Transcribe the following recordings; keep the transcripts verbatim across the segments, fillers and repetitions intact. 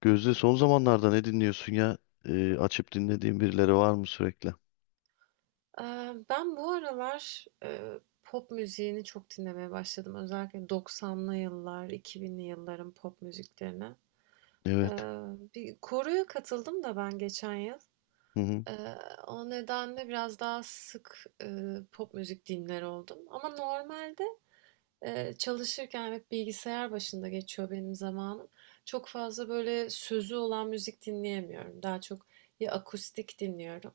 Gözde son zamanlarda ne dinliyorsun ya? Ee, açıp dinlediğin birileri var mı sürekli? Eee, ben bu aralar, eee, pop müziğini çok dinlemeye başladım. Özellikle doksanlı yıllar, iki binli yılların pop müziklerine. Eee, Evet. Bir koroya katıldım da ben geçen yıl. Hı hı. Eee, O nedenle biraz daha sık, eee, pop müzik dinler oldum. Ama normalde, eee, çalışırken hep bilgisayar başında geçiyor benim zamanım. Çok fazla böyle sözü olan müzik dinleyemiyorum. Daha çok ya akustik dinliyorum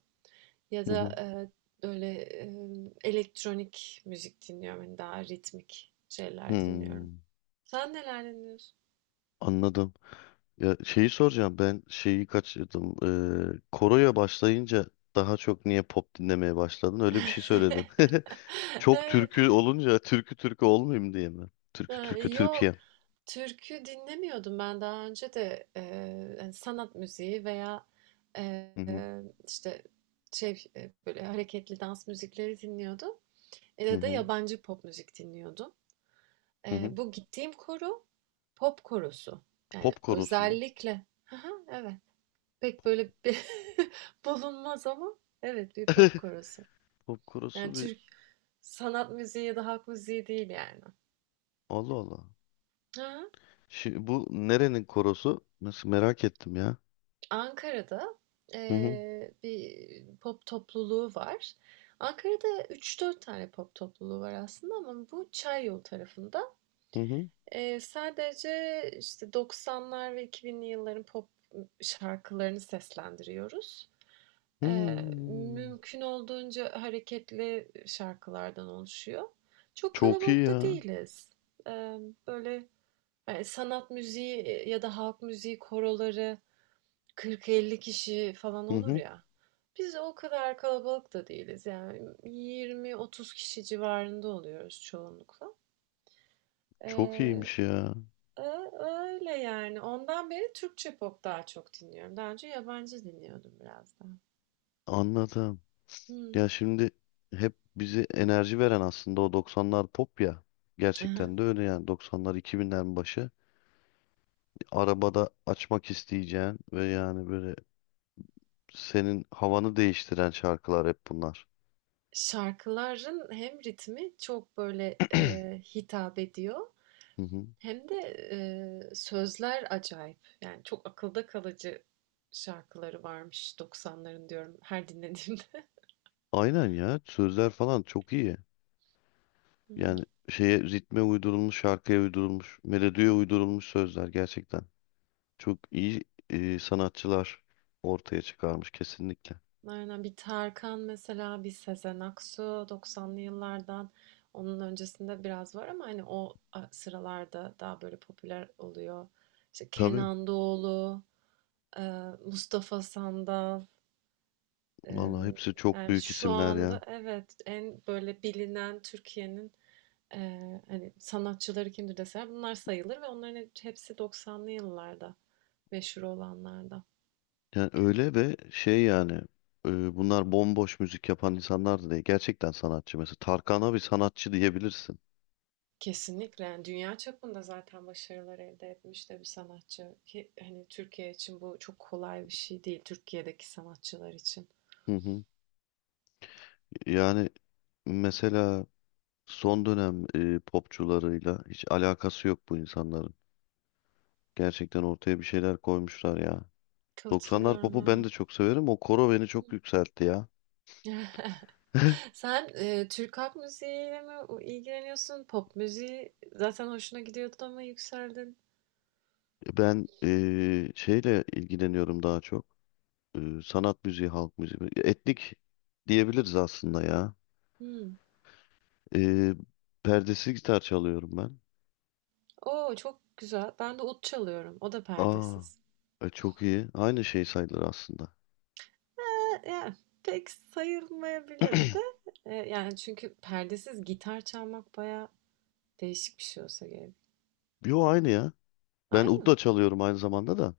ya Hı hı. da, eee, böyle, emm, elektronik müzik dinliyorum, hani, daha ritmik şeyler dinliyorum. Hmm, Sen neler dinliyorsun? Anladım. Ya şeyi soracağım ben şeyi kaçırdım. Ee, koroya başlayınca daha çok niye pop dinlemeye başladın? Öyle bir şey söyledin. Çok Evet. türkü olunca türkü türkü olmayayım diye mi? Türkü Ha, türkü yok, Türkiye. türkü dinlemiyordum ben daha önce de, eee, hani, sanat müziği veya, eee, Hı hı. işte, şey, eee, böyle hareketli dans müzikleri dinliyordum Hı ya da hı. yabancı pop müzik dinliyordum. Hı Eee, hı. Bu gittiğim koro, pop korosu. Yani Pop korosu mu? özellikle Hı, evet. Pek böyle bir bulunmaz ama evet, bir pop korosu. Pop Yani korosu bir Türk sanat müziği ya da halk müziği değil yani. Allah Allah. Ha, Şimdi bu nerenin korosu? Nasıl merak ettim ya. Ankara'da eee, bir pop topluluğu var. Ankara'da üç dört tane pop topluluğu var aslında, ama bu Çayyolu tarafında. Hı hı. Eee, sadece işte doksanlar ve iki binli yılların pop şarkılarını seslendiriyoruz. Eee, Hmm. Mümkün olduğunca hareketli şarkılardan oluşuyor. Çok Çok iyi kalabalık da ya. değiliz. Emm, böyle, eee, sanat müziği ya da halk müziği koroları kırk elli kişi falan Hı olur hı. ya, biz o kadar kalabalık da değiliz. Yani yirmi otuz kişi civarında oluyoruz çoğunlukla. Çok Eee, iyiymiş ya. Öyle yani. Ondan beri Türkçe pop daha çok dinliyorum. Daha önce yabancı dinliyordum biraz daha. Anladım. Ya Hımm. şimdi hep bize enerji veren aslında o doksanlar pop ya. Hı hı. Gerçekten de öyle yani doksanlar iki binlerin başı. Arabada açmak isteyeceğin ve yani böyle senin havanı değiştiren şarkılar hep bunlar. Şarkıların hem ritmi çok böyle eee, hitap ediyor, Hı hı. hem de eee, sözler acayip. Yani çok akılda kalıcı şarkıları varmış doksanların, diyorum her dinlediğimde. Aynen ya sözler falan çok iyi. Evet. Yani şeye ritme uydurulmuş, şarkıya uydurulmuş, melodiye uydurulmuş sözler gerçekten. Çok iyi e, sanatçılar ortaya çıkarmış kesinlikle. Aynen, bir Tarkan mesela, bir Sezen Aksu, doksanlı yıllardan, onun öncesinde biraz var ama hani o sıralarda daha böyle popüler oluyor. İşte Tabii Kenan Doğulu, eee, Mustafa Sandal. vallahi Emm, hepsi çok Yani, büyük şu isimler ya. anda evet, en böyle bilinen Türkiye'nin, eee, hani, sanatçıları kimdir deseler bunlar sayılır, ve onların he hepsi doksanlı yıllarda meşhur olanlarda. Yani öyle ve şey yani e, bunlar bomboş müzik yapan insanlar da değil. Gerçekten sanatçı mesela. Tarkan'a bir sanatçı diyebilirsin. Kesinlikle, yani, dünya çapında zaten başarılar elde etmiş de bir sanatçı ki, hani, Türkiye için bu çok kolay bir şey değil, Türkiye'deki sanatçılar için. Hı hı. Yani mesela son dönem e, popçularıyla hiç alakası yok bu insanların. Gerçekten ortaya bir şeyler koymuşlar ya. doksanlar popu ben de Katılıyorum, çok severim. O koro beni çok evet. yükseltti ya. Sen, eee, Türk halk müziğiyle mi ilgileniyorsun? Pop müziği zaten hoşuna gidiyordu ama yükseldin. Ben eee, şeyle ilgileniyorum daha çok. Eee, sanat müziği, halk müziği. Etnik diyebiliriz aslında ya. Hıı. Eee, perdesiz gitar çalıyorum ben. Oo, çok güzel. Ben de ut çalıyorum. O da Aa, perdesiz. e, çok iyi. Aynı şey sayılır aslında. E, yani pek sayılmayabilir de. E, yani çünkü perdesiz gitar çalmak bayağı değişik bir şey olsa gerek. Yo aynı ya. Ben ud da Aynı. çalıyorum aynı zamanda da.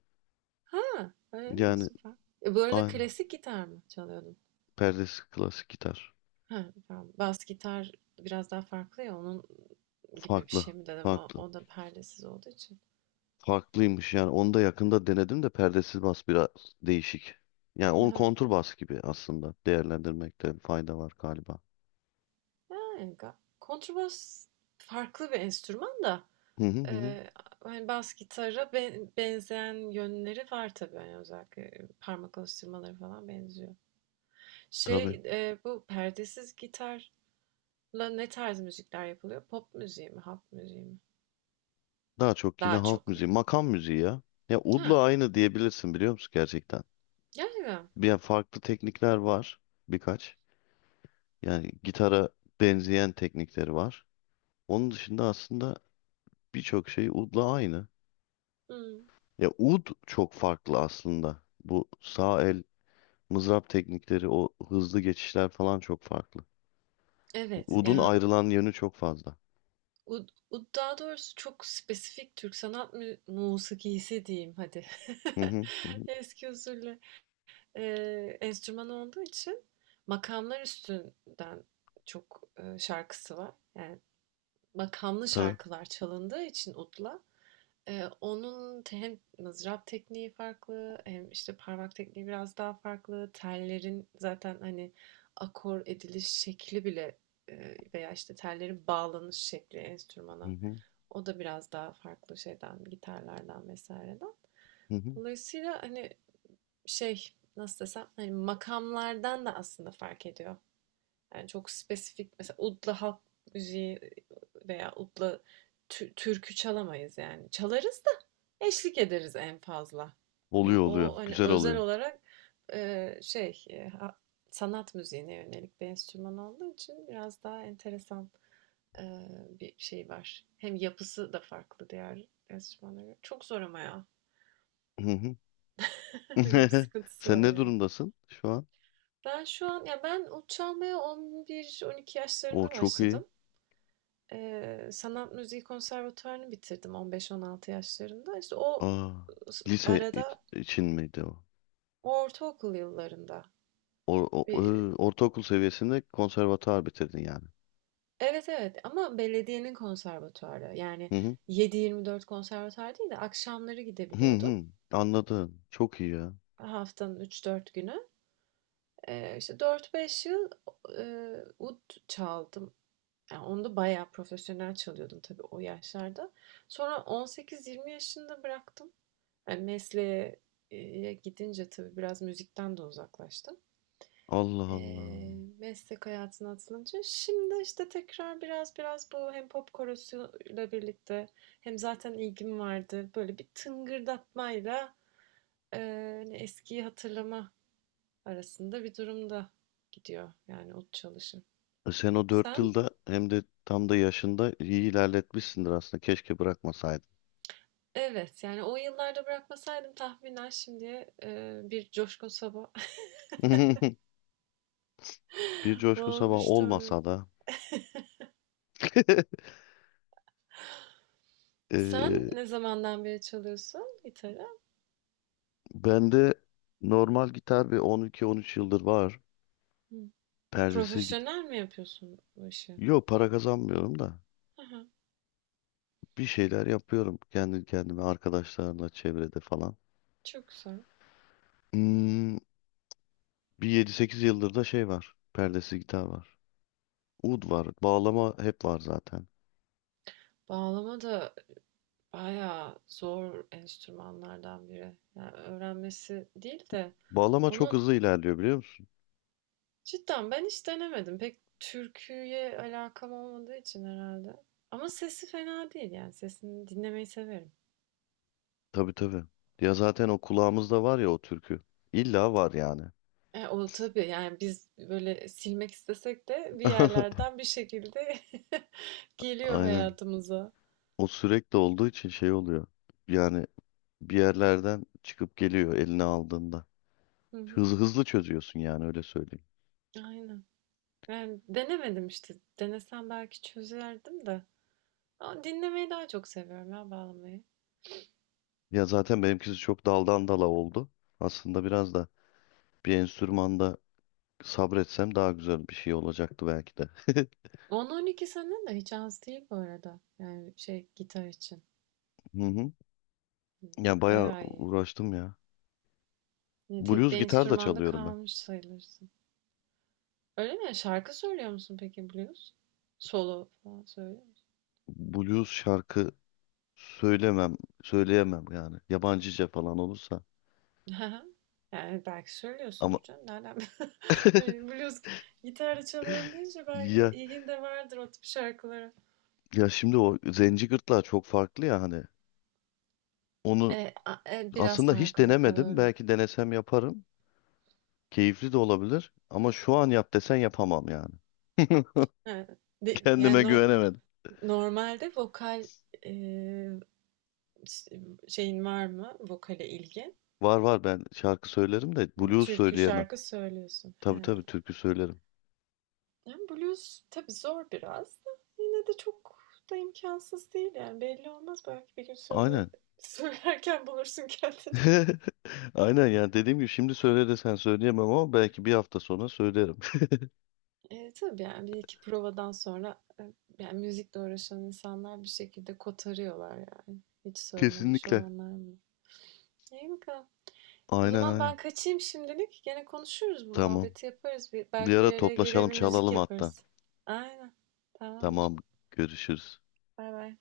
Ha, öyle mi? Yani Süper. E, bu arada aynı. klasik gitar mı çalıyordun? Perdesi klasik gitar. Ha, tamam. Bas gitar biraz daha farklı ya, onun gibi bir şey Farklı. mi dedim ama Farklı. o da perdesiz olduğu için. Farklıymış yani. Onu da yakında denedim de perdesiz bas biraz değişik. Yani Hı onu hı. kontur bas gibi aslında değerlendirmekte fayda var galiba. Yani ga- kontrbas farklı bir enstrüman da. Hı hı hı. Hı. Eee, Hani bas gitara ben- benzeyen yönleri var tabii, hani özellikle parmak alıştırmaları falan benziyor. Tabii. Şey, eee, bu perdesiz gitarla ne tarz müzikler yapılıyor? Pop müziği mi, halk müziği mi? Daha çok yine Daha halk çok ya. müziği, makam müziği ya. Ya udla Ha, aynı diyebilirsin biliyor musun gerçekten? gerçekten. Bir yani farklı teknikler var birkaç. Yani gitara benzeyen teknikleri var. Onun dışında aslında birçok şey udla aynı. Hmm. Ya ud çok farklı aslında. Bu sağ el mızrap teknikleri, o hızlı geçişler falan çok farklı. Evet Udun yani, ayrılan yönü çok fazla. u- u- daha doğrusu çok spesifik Türk sanat mü musikisi diyeyim hadi. Hı hı hı. Hı. Eski usulle eee, enstrüman olduğu için makamlar üstünden çok e, şarkısı var. Yani makamlı Tabii. şarkılar çalındığı için udla, e, onun te- hem mızrap tekniği farklı, hem işte parmak tekniği biraz daha farklı. Tellerin zaten hani akor ediliş şekli bile, e, veya işte tellerin bağlanış şekli Hı enstrümana, hı o da biraz daha farklı şeyden, gitarlardan vesaireden. hı. Hı. Dolayısıyla hani, şey nasıl desem, hani makamlardan da aslında fark ediyor. Yani çok spesifik mesela, udla halk müziği veya udla tü- türkü çalamayız yani. Çalarız da, eşlik ederiz en fazla. Yani Oluyor o oluyor. hani Güzel özel oluyor. olarak e, şey e, sanat müziğine yönelik bir enstrüman olduğu için biraz daha enteresan e, bir şey var. Hem yapısı da farklı diğer enstrümanlara göre. Çok zor ama ya. Hı hı. Öyle bir sıkıntısı Sen var ne yani. durumdasın şu an? Ben şu an, ya, ben ut çalmaya on bir on iki O yaşlarında çok iyi. başladım. Eee, sanat müziği konservatuvarını bitirdim on beş on altı yaşlarında. İşte o Aa, s- lise iç- arada, için miydi o? ortaokul yıllarında. O, o- bir- ö, ortaokul seviyesinde konservatuar bitirdin yani. Evet evet, ama belediyenin konservatuvarı. Yani Hı hı. yedi yirmi dört konservatuvar değil de akşamları Hı gidebiliyordum. hı. Anladım. Çok iyi ya. Haftanın üç dört günü. Eee işte dört beş yıl eee, ud çaldım. Yani onu da bayağı profesyonel çalıyordum tabii o yaşlarda. Sonra on sekiz yirmi yaşında bıraktım. Yani mesleğe e, gidince tabii biraz müzikten de uzaklaştım. Allah E, Allah. meslek hayatına atılınca şimdi işte tekrar biraz biraz bu, hem pop korosuyla birlikte hem zaten ilgim vardı. Böyle bir tıngırdatmayla, e, hani eskiyi hatırlama arasında bir durumda gidiyor yani o çalışım. E sen o dört Sen yılda hem de tam da yaşında iyi ilerletmişsindir aslında. Keşke bırakmasaydın. Evet yani, o yıllarda bırakmasaydım tahminen şimdi e, bir coşkun sabah Bir coşku sabah olmuştu onu. olmasa da. Sen Eee, ne zamandan beri çalıyorsun gitarı? bende normal gitar bir on iki on üç yıldır var. Hı. Perdesiz gitar Profesyonel mi yapıyorsun bu işi? Yok para kazanmıyorum da Aha, bir şeyler yapıyorum kendi kendime arkadaşlarla çevrede falan. çok güzel. Hmm, bir yedi sekiz yıldır da şey var. Perdesiz gitar var. Ud var. Bağlama hep var zaten. Bağlama da bayağı zor enstrümanlardan biri. Yani öğrenmesi değil de Bağlama çok onun, hızlı ilerliyor biliyor musun? cidden ben hiç denemedim. Pek türküye alakam olmadığı için herhalde. Ama sesi fena değil yani, sesini dinlemeyi severim. Tabii tabii. Ya zaten o kulağımızda var ya o türkü. İlla var yani. E, o tabii yani, biz böyle silmek istesek de bir yerlerden bir şekilde geliyor Aynen. hayatımıza. O sürekli olduğu için şey oluyor. Yani bir yerlerden çıkıp geliyor eline aldığında. Hı hı. Hızlı hızlı çözüyorsun yani öyle söyleyeyim. Aynen. Ben denemedim işte. Denesem belki çözerdim de. Ama dinlemeyi daha çok seviyorum ya bağlamayı. Ya zaten benimkisi çok daldan dala oldu. Aslında biraz da bir enstrümanda sabretsem daha güzel bir şey olacaktı belki de. on on iki sene de hiç az değil bu arada. Yani şey, gitar için. Hı hı. Hı, Ya bayağı bayağı iyi. uğraştım ya. Yani tek Blues bir gitar da enstrümanda çalıyorum ben. kalmış sayılırsın. Öyle mi? Şarkı söylüyor musun peki blues? Solo falan söyle. Blues şarkı söylemem, söyleyemem yani. Yabancıca falan olursa. Hı. Yani belki Ama söylüyorsundur canım. Nereden? Hani Blues gitarla çalıyorum deyince belki ya ilgin de vardır o tip şarkılara. ya şimdi o zenci gırtlağı çok farklı ya hani. Onu E, a- e, biraz aslında hiç farklı denemedim. doğru. Belki denesem yaparım. Keyifli de olabilir. Ama şu an yap desen yapamam yani. Evet. De- Kendime Yani no- güvenemedim. normalde vokal, e, s- şeyin var mı? Vokale ilgin. Var var ben şarkı söylerim de Yani blues türkü söyleyemem. şarkı söylüyorsun. Tabii He. tabii türkü söylerim. Yani blues tabii zor biraz da, yine de çok da imkansız değil yani, belli olmaz, belki bir gün söyle Aynen. söylerken bulursun kendini. Aynen yani dediğim gibi şimdi söyle desen söyleyemem ama belki bir hafta sonra söylerim. Eee, tabii, yani, bir iki provadan sonra, eee, yani, müzikle uğraşan insanlar bir şekilde kotarıyorlar yani. Hiç söylememiş Kesinlikle. olanlar mı? İyi bakalım. O Aynen zaman aynen. ben kaçayım şimdilik. Gene konuşuruz, bu Tamam. muhabbeti yaparız. Bir, Bir Belki ara bir araya gelir toplaşalım bir müzik çalalım hatta. yaparız. Aynen. Tamamdır. Tamam görüşürüz. Bay bay.